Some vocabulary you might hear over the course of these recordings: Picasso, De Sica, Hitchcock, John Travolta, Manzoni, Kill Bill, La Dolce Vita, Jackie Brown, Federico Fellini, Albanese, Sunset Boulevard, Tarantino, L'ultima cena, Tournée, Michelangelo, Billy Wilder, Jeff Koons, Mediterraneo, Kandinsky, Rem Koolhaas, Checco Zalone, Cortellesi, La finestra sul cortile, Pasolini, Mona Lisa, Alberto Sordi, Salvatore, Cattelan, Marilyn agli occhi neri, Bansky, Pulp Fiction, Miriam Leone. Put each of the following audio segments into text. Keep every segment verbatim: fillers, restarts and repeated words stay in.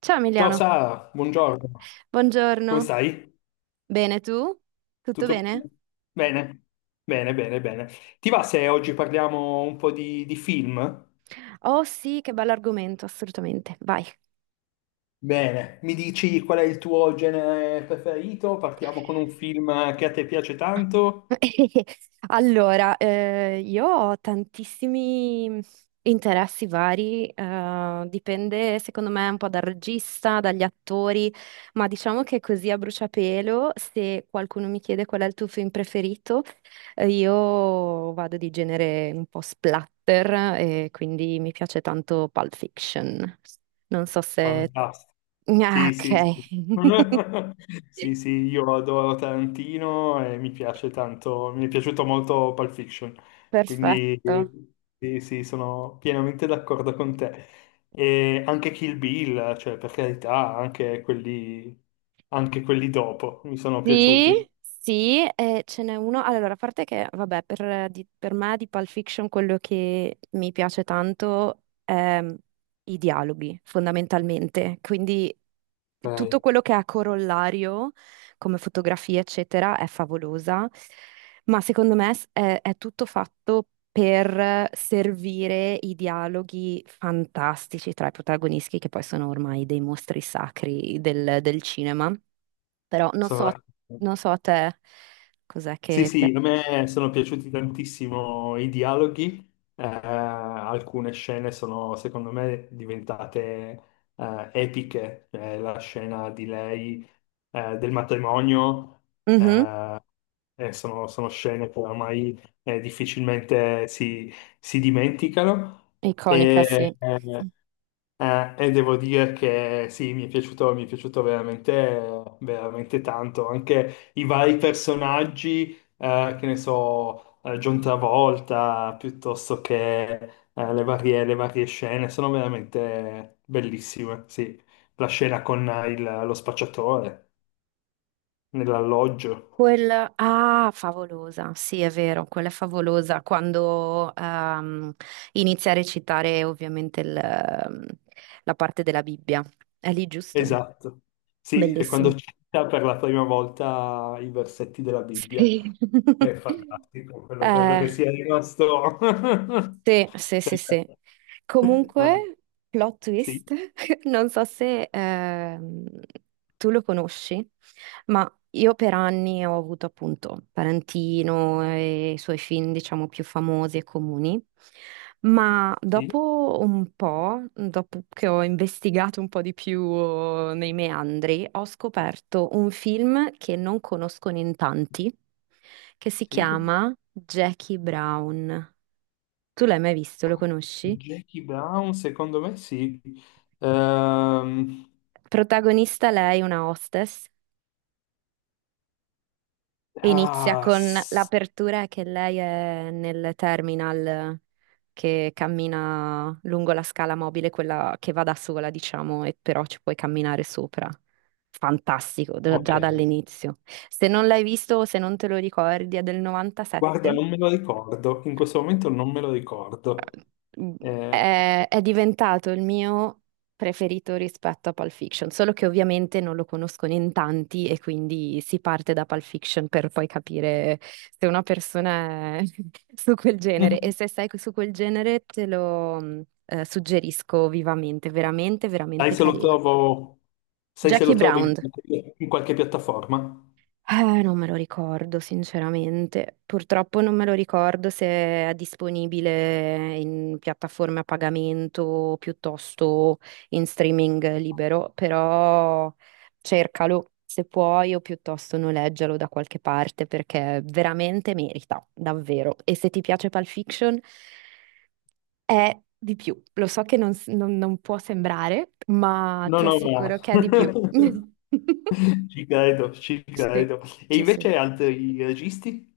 Ciao Ciao Emiliano, Sara, buongiorno. Come buongiorno. stai? Bene tu? Tutto Tutto bene? bene? Bene, bene, bene. Ti va se oggi parliamo un po' di, di film? Oh sì, che bello argomento, assolutamente. Vai. Bene, mi dici qual è il tuo genere preferito? Partiamo con un film che a te piace tanto? Allora, eh, io ho tantissimi interessi vari, eh, dipende secondo me un po' dal regista, dagli attori, ma diciamo che così a bruciapelo, se qualcuno mi chiede qual è il tuo film preferito, eh, io vado di genere un po' splatter e quindi mi piace tanto Pulp Fiction. Non so se. Fantastico. Ah, Sì, sì, sì. ok, Sì, sì, io adoro Tarantino e mi piace tanto, mi è piaciuto molto Pulp Fiction, quindi perfetto. sì, sì, sono pienamente d'accordo con te. E anche Kill Bill, cioè per carità, anche quelli, anche quelli dopo mi sono Sì, piaciuti. sì, eh, ce n'è uno. Allora, a parte che, vabbè, per, di- per me di Pulp Fiction quello che mi piace tanto è i dialoghi, fondamentalmente. Quindi tutto Ok, quello che ha corollario, come fotografia, eccetera, è favolosa. Ma secondo me s- è, è tutto fatto per servire i dialoghi fantastici tra i protagonisti, che poi sono ormai dei mostri sacri del del cinema. Però non sono so, d'accordo. non so a te cos'è Sì, che sì, piace. a me sono piaciuti tantissimo i dialoghi. Eh, alcune scene sono secondo me diventate eh, epiche. Cioè, la scena di lei eh, del matrimonio. Mhm, Eh, eh, sono, sono scene che ormai eh, difficilmente si, si dimenticano. iconica, E, sì. eh, eh, e devo dire che sì, mi è piaciuto, mi è piaciuto veramente, veramente tanto. Anche i vari personaggi, eh, che ne so, eh, John Travolta, piuttosto che eh, le varie, le varie scene, sono veramente bellissime. Sì, la scena con eh, il- lo spacciatore nell'alloggio. Quella, ah, favolosa, sì, è vero, quella è favolosa quando ehm, inizia a recitare ovviamente il, ehm, la parte della Bibbia. È lì, giusto? Esatto. Sì, e quando Bellissimo. cita per la prima volta i versetti della Bibbia. Sì. È fantastico, quello credo che Eh, sia rimasto. Sì, sì, sì, sì. Ah, Comunque, plot sì, twist, non so se ehm, tu lo conosci, ma io per anni ho avuto appunto Tarantino e i suoi film, diciamo, più famosi e comuni, ma sì, dopo un po', dopo che ho investigato un po' di più oh, nei meandri, ho scoperto un film che non conoscono in tanti, che si sì. chiama Jackie Brown. Tu l'hai mai visto, lo conosci? Jackie Brown, secondo me sì. Ehm, Protagonista lei, una hostess, e inizia ah, con s- l'apertura che lei è nel terminal che cammina lungo la scala mobile, quella che va da sola, diciamo, e però ci puoi camminare sopra. Fantastico, da- ok. già dall'inizio. Se non l'hai visto o se non te lo ricordi, è del Guarda, novantasette. non me lo ricordo. In questo momento non me lo ricordo. Eh, È, è diventato il mio preferito rispetto a Pulp Fiction, solo che ovviamente non lo conoscono in tanti e quindi si parte da Pulp Fiction per poi capire se una persona è su quel genere e mm, se sei su quel genere te lo mh, eh, suggerisco vivamente, veramente, sai veramente se lo carino. trovo, sai se lo Jackie trovo in Brown. in qualche piattaforma? Eh, non me lo ricordo, sinceramente. Purtroppo non me lo ricordo se è disponibile in piattaforme a pagamento piuttosto in streaming libero, però cercalo se puoi o piuttosto noleggialo da qualche parte perché veramente merita, davvero. E se ti piace Pulp Fiction è di più. Lo so che non s- non- non può sembrare, ma No, ti no, ma. assicuro che è di più. Ci credo, ci Sì, credo. E sì, sì. invece altri registi,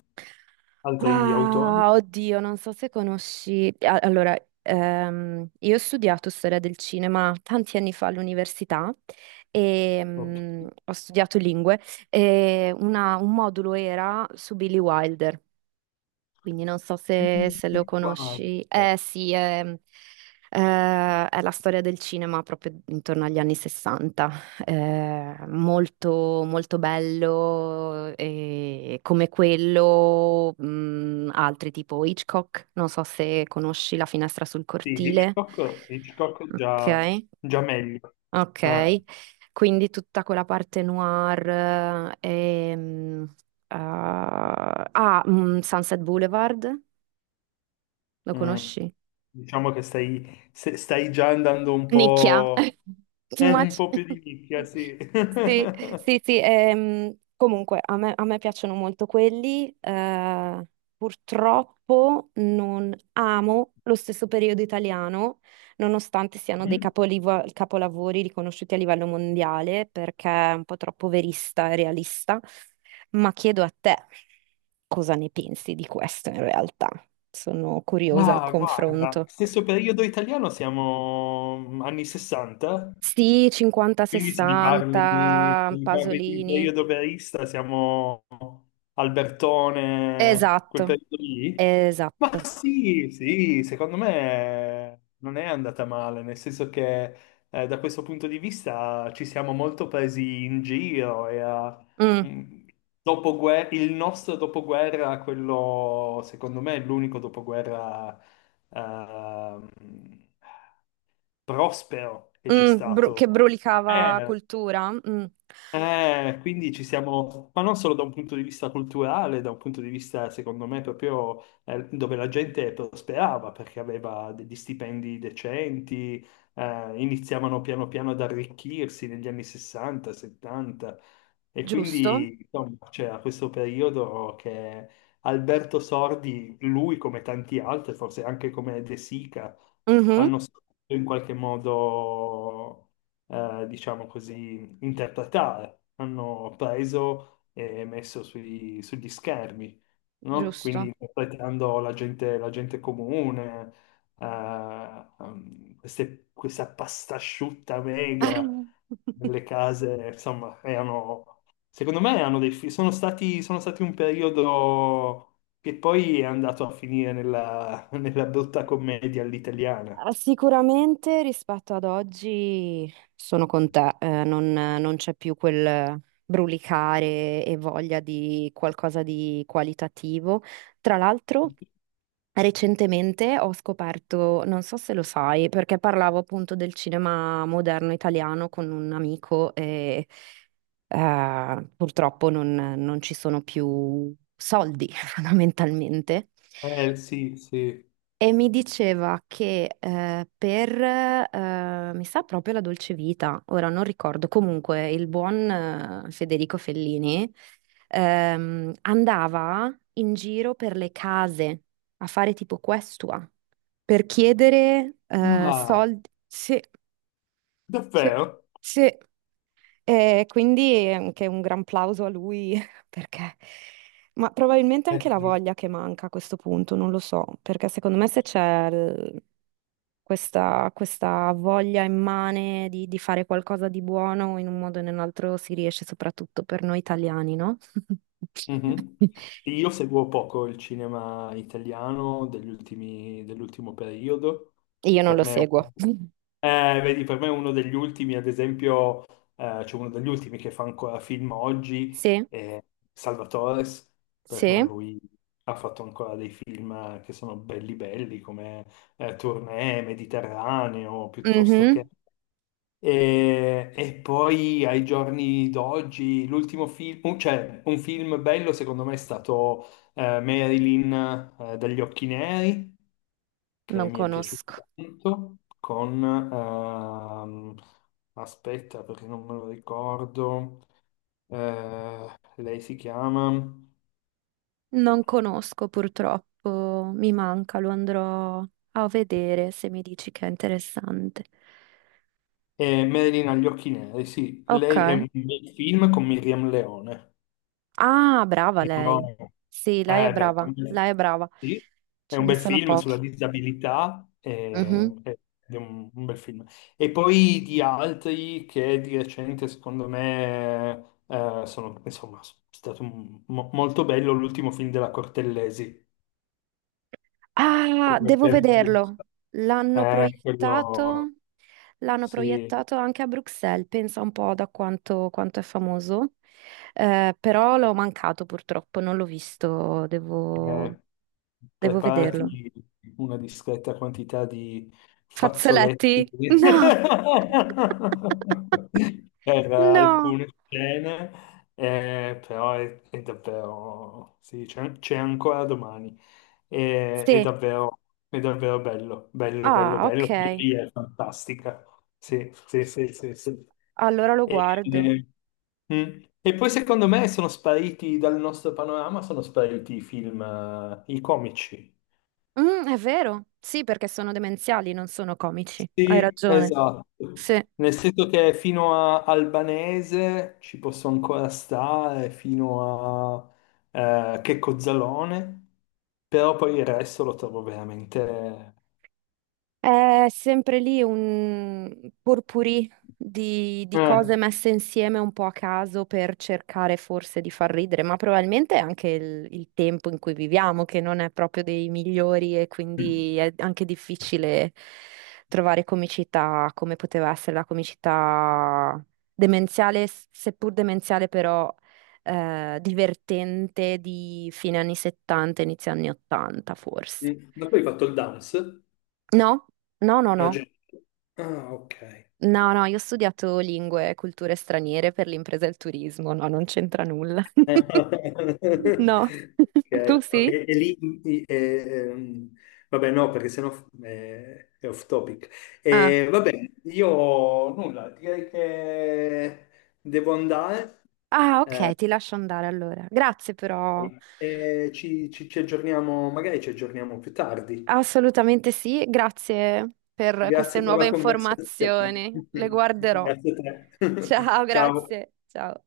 altri autori? Ah, oddio, non so se conosci. a- Allora, ehm, io ho studiato storia del cinema tanti anni fa all'università e No, mm, ho studiato lingue e una- un modulo era su Billy Wilder. Quindi non so se, quindi se lo qua, conosci. eh, Eh sì, è, eh, è la storia del cinema proprio intorno agli anni sessanta. Eh, molto, molto bello, e come quello, mh, altri tipo Hitchcock. Non so se conosci La finestra sul sì, cortile. Hitchcock, Hitchcock Ok, già, già meglio. Eh, ok. Quindi tutta quella parte noir. eh, ehm, ah, ah, mm, Sunset Boulevard. Lo mm. conosci? Diciamo che stai, se- stai già andando un Nicchia. po', Too eh, un much. po' più di nicchia, sì. Sì, sì, sì. Ehm, comunque, a me, a me piacciono molto quelli. Eh, purtroppo non amo lo stesso periodo italiano, nonostante siano dei Mm? capolivo- capolavori riconosciuti a livello mondiale, perché è un po' troppo verista e realista. Ma chiedo a te, cosa ne pensi di questo in realtà? Sono curiosa al Ah, guarda, confronto. stesso periodo italiano, siamo anni sessanta. Sì, Quindi se mi parli, se cinquanta sessanta, mi parli di un Pasolini. periodo verista, siamo Albertone, quel Esatto, periodo lì? Ma esatto. sì, sì, secondo me non è andata male, nel senso che eh, da questo punto di vista ci siamo molto presi in giro e a- Mm, mh, dopoguer- il nostro dopoguerra, quello secondo me è l'unico dopoguerra ehm, prospero che c'è mm, bru- stato. che brulicava Eh, cultura. Mm. eh, quindi ci siamo, ma non solo da un punto di vista culturale, da un punto di vista, secondo me, proprio eh, dove la gente prosperava perché aveva degli stipendi decenti. Eh, iniziavano piano piano ad arricchirsi negli anni sessanta, settanta, e Giusto? quindi insomma, c'era questo periodo che Alberto Sordi, lui come tanti altri, forse anche come De Sica, Mhm, hanno saputo in qualche modo, eh, diciamo così interpretare, hanno preso e messo sui- sugli schermi, no? Quindi giusto. interpretando la gente, la gente comune, eh, ehm, queste- questa pasta asciutta mega nelle case, insomma, erano, secondo me erano dei, fi- sono stati, sono stati un periodo che poi è andato a finire nella, nella brutta commedia all'italiana. Ah, sicuramente rispetto ad oggi sono con te, eh, non, non c'è più quel brulicare e voglia di qualcosa di qualitativo. Tra l'altro, recentemente ho scoperto, non so se lo sai, perché parlavo appunto del cinema moderno italiano con un amico e eh, purtroppo non, non ci sono più soldi fondamentalmente. Eh sì, sì. E mi diceva che eh, per, eh, mi sa proprio La Dolce Vita, ora non ricordo, comunque il buon eh, Federico Fellini ehm, andava in giro per le case a fare tipo questua per chiedere eh, Ah, soldi. Sì, sì, davvero? sì. E quindi anche un gran plauso a lui perché, ma probabilmente Eh anche la sì. voglia che manca a questo punto, non lo so, perché secondo me se c'è il- questa, questa voglia immane di, di fare qualcosa di buono in un modo o in un altro si riesce soprattutto per noi italiani, no? Mhm. Io seguo poco il cinema italiano degli ultimi- dell'ultimo periodo. Io non Per lo me, seguo. eh, vedi, per me è uno degli ultimi, ad esempio. Eh, c'è uno degli ultimi che fa ancora film oggi, Sì, è Salvatore. Per me sì, lui ha fatto ancora dei film che sono belli belli, come eh, Tournée, Mediterraneo, piuttosto mhm. che. E, e poi ai giorni d'oggi, l'ultimo film, un- cioè un film bello secondo me è stato eh, Marilyn eh, dagli occhi neri, che Non mi è piaciuto conosco. tanto, con, ehm, aspetta perché non me lo ricordo. Eh, lei si chiama Non conosco purtroppo, mi manca, lo andrò a vedere se mi dici che è interessante. eh, Marilyn agli occhi neri, sì, Ok. lei è un bel film con Miriam Leone. Ah, brava No. lei. Sì, lei è Eh, beh, È brava, un bel- lei è brava. sì, è Ce un ne bel sono film sulla pochi. disabilità, Mhm. eh, ed è un, un bel film. E poi di altri che di recente, secondo me, eh, sono, insomma, è stato un- mo- molto bello l'ultimo film della Cortellesi. Ah, Quello, devo per- vederlo. L'hanno eh, quello, proiettato, l'hanno sì. proiettato anche a Bruxelles, pensa un po' da quanto, quanto è famoso. Eh, però l'ho mancato purtroppo, non l'ho visto, devo Eh, devo vederlo. Preparati una discreta quantità di fazzoletti Fazzoletti? No, per no. alcune scene. Eh, però è, è, davvero, sì, c'è c'è ancora domani. È, è Sì. davvero, è davvero bello, bello, bello, Ah, bello. ok. Lì è fantastica. Sì, sì, sì, sì, sì. Allora lo E, guardo. eh, mm. E poi secondo me sono spariti dal nostro panorama, sono spariti i film, eh, i comici. Mm, è vero. Sì, perché sono demenziali, non sono comici. Hai Sì, ragione. esatto. Sì. Nel senso che fino a Albanese ci posso ancora stare, fino a eh, Checco Zalone, però poi il resto lo trovo veramente. È sempre lì un purpurì di, di Eh. cose messe insieme un po' a caso per cercare forse di far ridere, ma probabilmente è anche il, il tempo in cui viviamo, che non è proprio dei migliori e quindi è anche difficile trovare comicità come poteva essere la comicità demenziale, s- seppur demenziale però eh, divertente di fine anni settanta, inizio anni ottanta forse. Mm. Ma poi hai fatto il dance? No? No, no, Ah, no. già. Ah, ok. No, no, io ho studiato lingue e culture straniere per l'impresa e il turismo, no, non c'entra nulla. Ok, No, tu ok, sì? e lì, i- eh, ehm, vabbè no, perché sennò eh, è off topic. Ah. Eh, vabbè, io nulla, direi che devo andare, Ah, eh, ok, ti lascio andare allora. Grazie però. e ci, ci- ci aggiorniamo, magari ci aggiorniamo più tardi. Assolutamente sì, grazie per queste Grazie per nuove la conversazione. informazioni. Le guarderò. Grazie a te. Ciao, Ciao. grazie. Ciao.